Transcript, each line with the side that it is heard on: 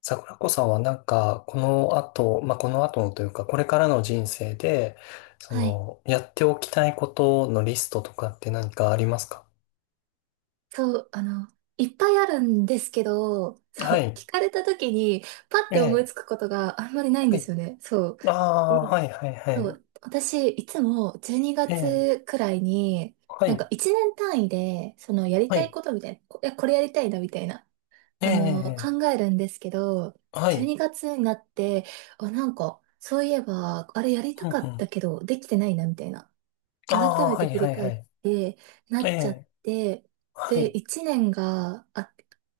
left: 桜子さんはこの後、まあ、この後のというか、これからの人生で、
right: はい。
left: やっておきたいことのリストとかって何かありますか？
right: そう、いっぱいあるんですけど、そ
left: は
right: う、
left: い。
right: 聞かれた時に、パッ
left: え
right: て思いつ
left: え。
right: くことがあんまりないん
left: は
right: です
left: い。
right: よね。そう。
left: ああ、
right: で、
left: はい、はい、は
right: そ
left: い。
right: う、私、いつも12
left: ええ。
right: 月くらいに、
left: はい。
right: 1年単位で、やり
left: は
right: たい
left: い。
right: ことみたいな、これやりたいな、みたいな、
left: ええ。
right: 考えるんですけど、
left: は
right: 12
left: い。
right: 月にがつになって、あ、そういえば、あれやりた
left: うん
right: か
left: う
right: っ
left: ん。
right: たけど、できてないな、みたいな。
left: あ
right: 改
left: あ、
right: め
left: は
right: て
left: い、
right: 振
left: は
right: り
left: い、
right: 返
left: は
right: っ
left: い。
right: てな
left: え
right: っちゃっ
left: え。
right: て、
left: は
right: で、
left: い。
right: 1年が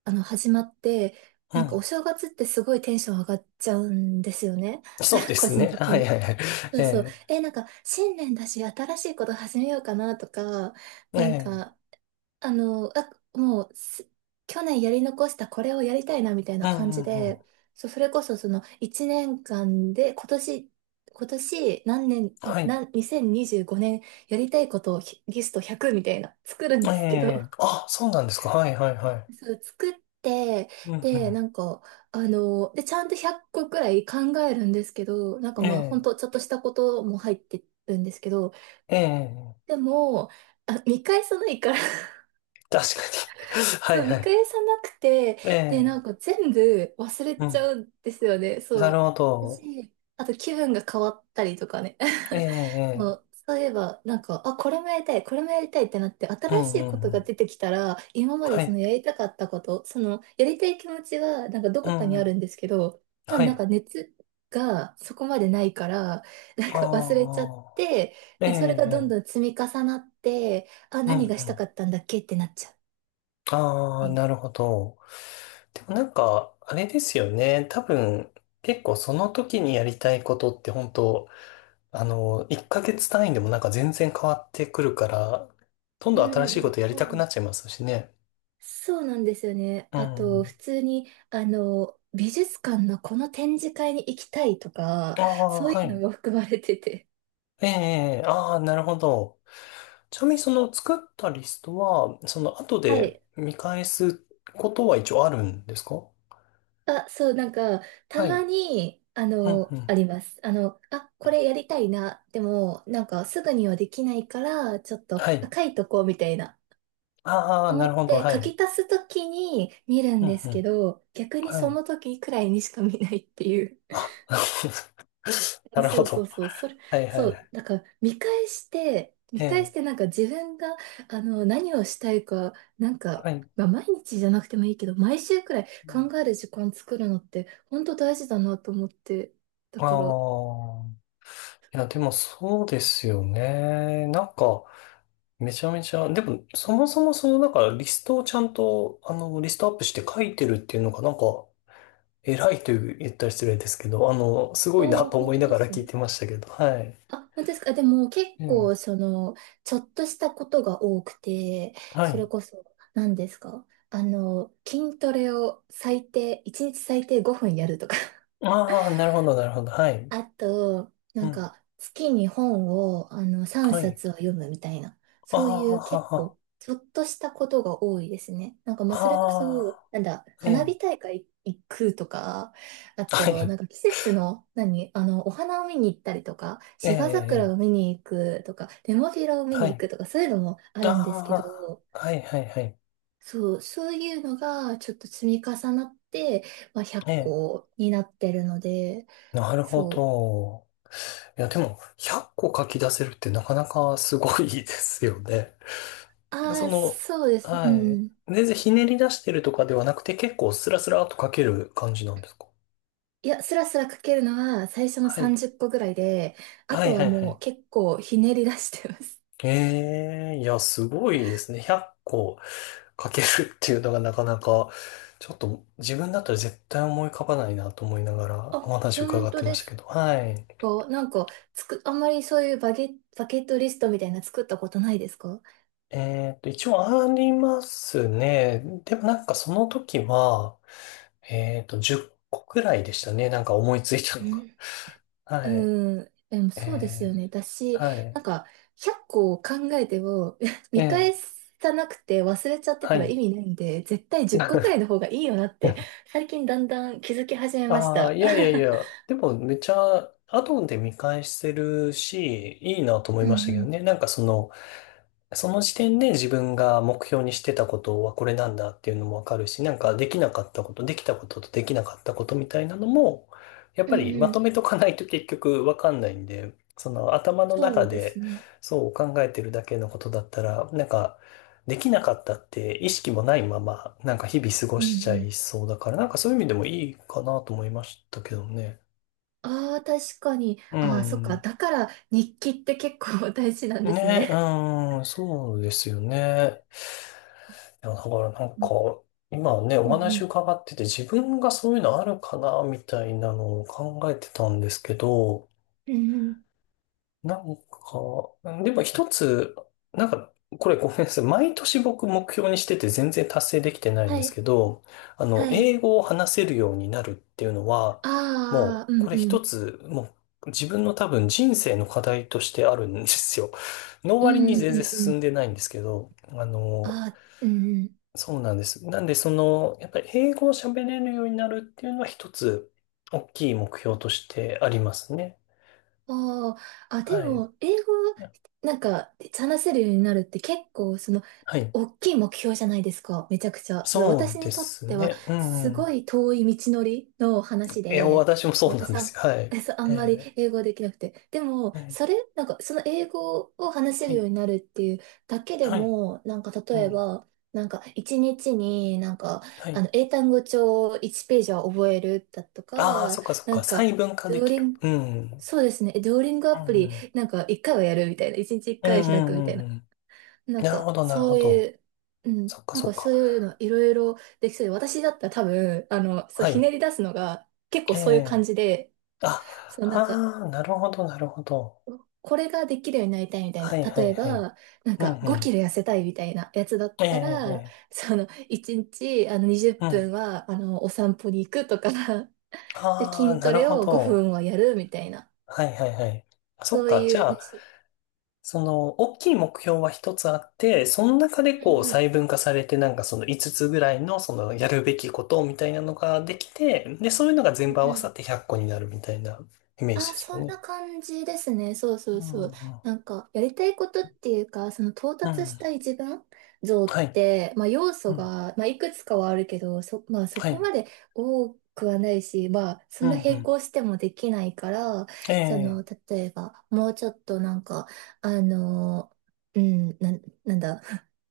right: 始まって、
left: う
right: なんかお
left: ん。
right: 正月ってすごいテンション上がっちゃうんですよね。
left: そうで
right: 個
left: す
right: 人
left: ね。
right: 的
left: はい、
right: に。
left: はい、はい。
right: そ
left: え
right: うそう。
left: え。
right: え、なんか新年だし新しいこと始めようかなとか、
left: え
right: なん
left: え。
right: かあの、あ、もうす、去年やり残したこれをやりたいなみたい
left: う
right: な
left: ん、
right: 感
left: う
right: じ
left: ん、うん。
right: で、そう、それこそその1年間で今年何年、
left: はい。
right: 2025年やりたいことをリスト100みたいな作るん
left: え
right: ですけど、
left: え。あ、そうなんですか。はい、はい、はい。
right: そう、作って、
left: うん、う
right: で、
left: ん。
right: ちゃんと100個くらい考えるんですけど、
left: え
right: まあ、ほん
left: え。
right: とちょっとしたことも入ってるんですけど、
left: ええ、
right: でも、あ、見返さないから、
left: 確かに。は
right: そ
left: い
right: う、
left: は
right: 見
left: い。
right: 返さなくて、
left: え
right: で、
left: え、
right: 全部忘れ
left: う
right: ち
left: ん。
right: ゃうんですよね。
left: な
right: そ
left: る
right: う。
left: ほど。
right: 私、あと気分が変わったりとかね。
left: え
right: そ
left: え、え
right: う、
left: え
right: そういえば、あ、これもやりたい、これもやりたいってなって、
left: う
right: 新し
left: んう
right: い
left: ん
right: こと
left: うん。
right: が出てきたら、今まで
left: は
right: その
left: い。
right: やりたかったこと、やりたい気持ちは、ど
left: う
right: こか
left: ん
right: に
left: う
right: ある
left: ん。
right: んですけど、まあ
left: はい。
right: 熱がそこまでないから、忘れちゃっ
left: ああ。
right: て、
left: ええ、
right: で、それがどん
left: ええ
right: どん積み重なって、あ、
left: うんう
right: 何がした
left: ん。
right: かったんだっけってなっちゃう。
left: ああ、なるほど。でもなんか、あれですよね。多分、結構その時にやりたいことって本当、1ヶ月単位でもなんか全然変わってくるから、どん
right: う
left: どん
right: ん
left: 新しい
right: う
left: こ
right: ん、
left: とやり
right: そ
left: た
right: う
left: く
right: な
left: なっ
right: ん、
left: ちゃいますしね。
right: そうなんですよね。
left: う
right: あと、
left: ん。
right: 普通に、美術館のこの展示会に行きたいとか、
left: ああ、
right: そうい
left: は
right: うの
left: い。
right: も含まれてて。
left: ええ、ああ、なるほど。ちなみにその作ったリストは、その後
right: は
left: で
right: い。
left: 見返すことは一応あるんですか？
right: あ、そう、た
left: は
right: ま
left: い。
right: に、
left: うんうん。
right: あります。あ、これやりたいな。でも、すぐにはできないから、ちょっと、あ、
left: はい。
right: 書いとこうみたいな。
left: ああ、な
right: 思っ
left: るほど。
right: て、
left: は
right: 書
left: い。
right: き足すときに見るん
left: うん
right: です
left: う
right: け
left: ん。
right: ど、逆に
left: は
right: そ
left: い。
right: の時くらいにしか見ないっていう。
left: あ、なる
right: そ
left: ほ
right: うそう
left: ど。
right: そう、
left: はいは
right: そ
left: いは
right: う、
left: い。
right: 見返して、
left: ええ、
right: 自分が、何をしたいか、
left: はい。
right: まあ、毎日じゃなくてもいいけど、毎週くらい考える時間作るのって、本当大事だなと思って。だ
left: あ
right: から、あ、
left: あ、いや、でもそうですよね。なんか、めちゃめちゃ、でも、そもそもリストをちゃんと、リストアップして書いてるっていうのが、偉いという言ったら失礼ですけど、す
right: あ、
left: ごいなと
right: 本
left: 思い
right: 当
left: な
right: で
left: がら
right: す、
left: 聞いてましたけど、はい。
right: あ、本当ですか。でも結
left: うん。
right: 構、ちょっとしたことが多くて、
left: は
right: それ
left: い。
right: こそ、何ですか、筋トレを最低、1日最低5分やるとか、
left: ああ、なるほど、なるほど。はい。
right: あと、
left: うん。
right: 月に本を、3
left: はい。
right: 冊を読むみたいな、
left: あ
right: そうい
left: あ、
right: う結
left: は
right: 構、ちょっとしたことが多いですね。
left: あ、
right: まあ、それこ
left: は
right: そ、
left: あ、
right: なんだ、
left: え
right: 花
left: え。
right: 火大会行くとか、あ
left: は
right: と、
left: い。
right: 季節の、何、お花を見に行ったりとか、
left: ええ、
right: 芝桜を
left: え
right: 見に行くとか、ネモフィラを
left: え
right: 見
left: は
right: に行
left: い。
right: くとか、そういうのもあるんですけ
left: あ
right: ど、
left: あ、はい、はい、はい。
right: そう、そういうのが、ちょっと積み重なって、まあ、100
left: ええ。
right: 個になってるので、
left: なるほ
right: そう。
left: ど。いや、でも、100個書き出せるってなかなかすごいですよね。
right: あ
left: そ
right: あ、
left: の、
right: そうです。う
left: はい。
right: ん。
left: 全然ひねり出してるとかではなくて、結構スラスラっと書ける感じなんですか？
right: いや、スラスラ書けるのは最初の
left: はい。
right: 30個ぐらいで、あ
left: は
right: と
left: い
right: は
left: はいは
right: もう
left: い。
right: 結構ひねり出してます。
left: ええいや、すごいですね。100個かけるっていうのがなかなか、ちょっと自分だったら絶対思い浮かばないなと思いなが ら
right: あ、
left: お話伺
right: 本
left: っ
right: 当
left: てま
right: で
left: した
right: す
left: けど。はい。
right: か、あんまりそういうバケットリストみたいな作ったことないですか。
left: えっと、一応ありますね。でもなんかその時は、えっと、10個くらいでしたね。なんか思いついた
right: う
left: のが。
right: ん。
left: はい。
right: うん。でもそうです
left: え
right: よね。だ
left: ー、
right: し、
left: は
right: な
left: い。
right: んか、100個を考えても、
left: え
right: 見
left: ー、
right: 返さなくて忘れちゃって
left: は
right: たら
left: い。
right: 意味ないんで、絶対10個ぐらい の方がいいよなって、最近だんだん気づき始めまし
left: ああ、
right: た。
left: いやいやい や、でもめちゃ、後で見返せるし、いいなと思
right: う
left: い
right: うん
left: ましたけ
right: う
left: ど
right: ん
left: ね。その時点で自分が目標にしてたことはこれなんだっていうのもわかるし、なんかできなかったこと、できたことと、できなかったことみたいなのも、やっ
right: う
left: ぱり
right: ん
left: ま
right: う
left: と
right: ん、
left: めとかないと結局わかんないんで、その頭の
right: そ
left: 中
right: うです
left: で
right: ね。
left: そう考えてるだけのことだったら、なんかできなかったって意識もないまま、なんか日々過ご
right: うんう
left: しちゃ
right: ん。
left: いそうだから、なんかそういう意味でもいいかなと思いましたけどね。
right: ああ、確かに。
left: う
right: ああ、そっか。
left: ん。
right: だから日記って結構 大事なんです
left: ね、
right: ね。
left: うん、そうですよね。いや、だからなん
right: う
left: か、
right: ん
left: 今ね、お
right: う
left: 話
right: ん
left: 伺ってて自分がそういうのあるかな、みたいなのを考えてたんですけど、
right: うん。うんうん。
left: なんか、でも一つ、なんか、これごめんなさい。毎年僕目標にしてて全然達成できてないん
right: は
left: です
right: い。
left: けど、
right: はい。
left: 英語を話せるようになるっていうのは、も
right: ああ、う
left: う、
right: ん
left: これ
right: う
left: 一
right: ん。
left: つ、自分の多分人生の課題としてあるんですよ。の
right: う
left: 割に
right: んうん
left: 全然
right: うんう
left: 進ん
right: ん。
left: でないんですけど、
right: ああ、うんうん。
left: そうなんです。なんで、やっぱり英語を喋れるようになるっていうのは一つ、大きい目標としてありますね。
right: ああ、あ、で
left: はい。
right: も、英語、話せるようになるって結構、
left: はい。
right: 大きい目標じゃないですか、めちゃくちゃ。
left: そ
right: 私
left: うで
right: にとっ
left: す
right: ては、
left: ね。う
right: す
left: ん。
right: ごい遠い道のりの話
left: いや、
right: で、
left: 私もそうなん
right: 私
left: です
right: は、
left: よ。はい。
right: そう、あんまり
left: え
right: 英語できなくて。でも、
left: ー、え
right: そ
left: ー
right: れ、その英語を話せ
left: は
right: るよ
left: い。
right: うになるっていうだけで
left: はい。
right: も、
left: う
right: 例え
left: ん。
right: ば、一日になんか、
left: はい。
right: 英単語帳1ページは覚えるだと
left: ああ、
right: か、
left: そっかそっ
right: な
left: か。
right: ん
left: 細
right: か、
left: 分化で
right: ドー
left: き
right: リ
left: る。
right: ン
left: うん。うん。
right: そうですね。デュオリングア
left: う
right: プリ、
left: ん。
right: 一回はやるみたいな。一日一
left: う
right: 回
left: ん
right: は
left: う
right: 開く
left: ん
right: みた
left: う
right: い
left: ん
right: な。
left: うん。
right: なん
left: なる
right: か、
left: ほど、なるほ
right: そうい
left: ど。
right: う、うん。
left: そっかそっ
right: そ
left: か。
right: ういうのいろいろできそうで、私だったら多分、そう、
left: は
right: ひね
left: い。
right: り出すのが結構
left: え
right: そういう感
left: え
right: じで、
left: あ、
right: そう、
left: ああ、なるほど、なるほど。
right: これができるようになりたいみたい
left: は
right: な。
left: いは
right: 例
left: い
right: え
left: はい。
right: ば、
left: うんう
right: 5キ
left: ん。
right: ロ痩せたいみたいなやつだっ
left: え
right: たら、
left: えええ
right: 1日、20
left: う
right: 分
left: ん。
right: は、お散歩に行くとか、で、
left: ああ、
right: 筋
left: な
right: ト
left: る
right: レ
left: ほ
right: を5
left: ど。
right: 分はやるみたいな。
left: はいはいはい。あそっ
right: そう
left: か。
right: い
left: じゃ
right: う、ね、
left: あ、
right: しょ
left: 大きい目標は一つあって、その中で
right: う
left: こう
right: うん
left: 細分化されて、なんかその5つぐらいの、そのやるべきことみたいなのができて、で、そういうのが
right: うん
left: 全部合わ
right: う
left: さっ
right: ん、
left: て100個になるみたいなイメージ
right: あ、
left: ですか
right: そんな
left: ね？
right: 感じですね。そうそ
left: う
right: う
left: ん、
right: そう。
left: うん、
right: やりたいことっていうか、その到
left: う
right: 達し
left: ん。
right: たい自分像っ
left: はい、
right: て、まあ要
left: う
right: 素
left: ん、
right: が、まあいくつかはあるけど、まあそ
left: は
right: こ
left: い、
right: まで多くはないし、まあそ
left: う
right: ん
left: ん、
right: な
left: う
right: 並
left: ん。
right: 行してもできないから、
left: ええ、
right: 例えば、もうちょっとあの、うん、なんだ、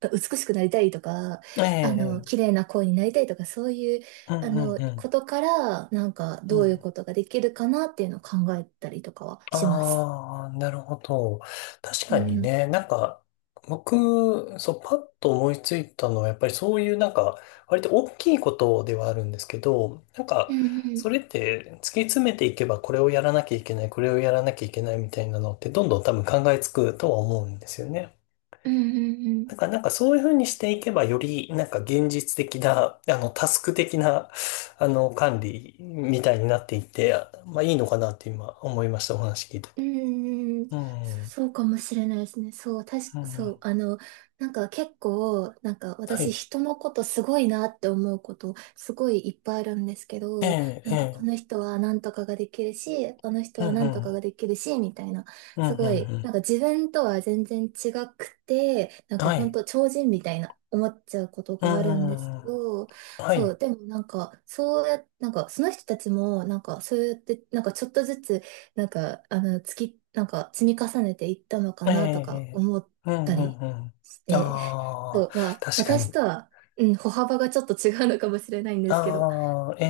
right: 美しくなりたいとか、
left: ええ、ええ
right: 綺麗な声になりたいとか、そういう
left: うん、うん、うん。
right: ことから、
left: う
right: どういう
left: ん
right: ことができるかなっていうのを考えたりとかはします。
left: ああ、なるほど。確
right: う
left: かに
right: ん。
left: ね、なんか、僕、そう、パッと思いついたのは、やっぱりそういうなんか、割と大きいことではあるんですけど、なん
right: う
left: か、そ
right: ん
left: れって突き詰めていけば、これをやらなきゃいけない、これをやらなきゃいけないみたいなのって、どんどん多分考えつくとは思うんですよね。
right: うんうんうんうん、
left: だからなんかそういうふうにしていけば、よりなんか現実的な、タスク的な、管理みたいになっていって、まあいいのかなって今思いました、お話聞いて
right: う
left: て。
right: ーん、
left: うん、うん、
right: そうかもしれないですね。
left: は
right: そう、なんか結構、私、
left: い。
right: 人のことすごいなって思うこと、すごいいっぱいあるんですけ
left: え
right: ど、
left: え、
right: な
left: え
right: んかこの
left: え、
right: 人はなんとかができるし、この人
left: うん、う
right: はなんとか
left: ん、
right: ができるし、みたいな、
left: うん、うん、
right: すごい、
left: う
right: 自分とは全然違くて、なん
left: ん。
right: か
left: は
right: 本
left: い。
right: 当超人みたいな思っちゃうこと
left: う
right: があるんですけ
left: ん、
right: ど、
left: は
right: そう、
left: い。
right: でもなんか、そうや、なんかその人たちも、なんかそうやって、なんかちょっとずつ、なんか積み重ねていったのか
left: え
right: なとか
left: え、
right: 思っ
left: ええうん、
right: た
left: うん、
right: り
left: うん。
right: して、そ
left: ああ、
right: う、まあ、
left: 確か
right: 私
left: に。
right: とは、うん、歩幅がちょっと違うのかもしれないんですけど。
left: ああ、え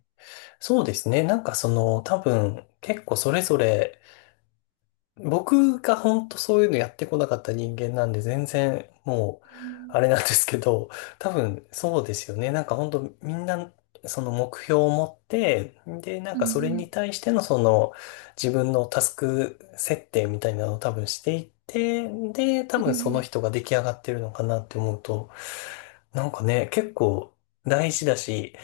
left: え、そうですね。多分、結構それぞれ僕が本当そういうのやってこなかった人間なんで全然もう
right: うん
left: あれなんですけど、多分そうですよね。なんか本当みんなその目標を持って、で、なん
right: う
left: かそれに
right: ん
left: 対してのその自分のタスク設定みたいなのを多分していって、で、多
right: うんう
left: 分その
right: ん
left: 人が出来上がってるのかなって思うと、なんかね、結構大事だし、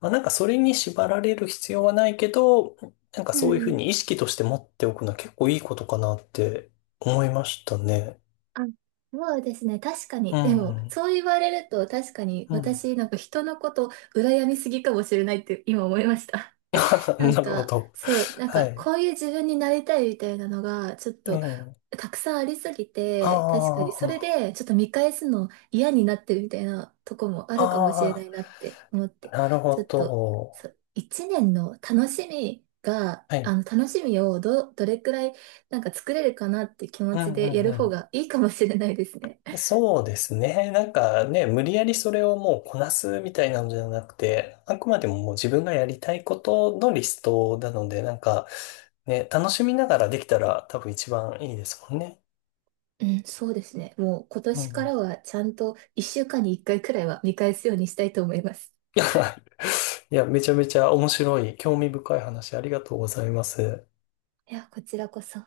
left: まあ、なんかそれに縛られる必要はないけど、なんか
right: う
left: そ
right: ん
left: ういうふ
right: う
left: う
right: ん。
left: に意識として持っておくのは結構いいことかなって思いましたね。
right: あ、そうですね。確か
left: う
right: に。でも、
left: ん。
right: そう言われると、確かに
left: うん。
right: 私、なんか人のこと、羨みすぎかもしれないって今思いました。な
left: な
right: ん
left: るほ
right: か、
left: ど。
right: そう、なん
left: は
right: か、
left: い。
right: こういう自分になりたいみたいなのが、ちょっ
left: う
right: と、
left: ん。
right: たくさんありすぎて、確かに、
left: あ
right: それ
left: あ、
right: で、ちょっと見返すの嫌になってるみたいなとこもあ
left: あ
right: るかもしれないなって思っ
left: あ、
right: て、
left: なる
right: ちょ
left: ほ
right: っと、
left: ど。
right: そう、一年の楽しみが、
left: は
right: あ
left: い。
right: の、楽しみをどれくらい、なんか作れるかなって気持
left: う
right: ち
left: んう
right: でや
left: ん
right: る
left: う
right: 方
left: ん。
right: がいいかもしれないですね。
left: そうですね。なんかね、無理やりそれをもうこなすみたいなのじゃなくて、あくまでももう自分がやりたいことのリストなので、なんかね、楽しみながらできたら多分一番いいですもんね。
right: うん、そうですね。もう今
left: う
right: 年か
left: ん。
right: らはちゃんと一週間に一回くらいは見返すようにしたいと思います。
left: いや、いや、めちゃめちゃ面白い、興味深い話ありがとうございます。
right: いや、こちらこそ。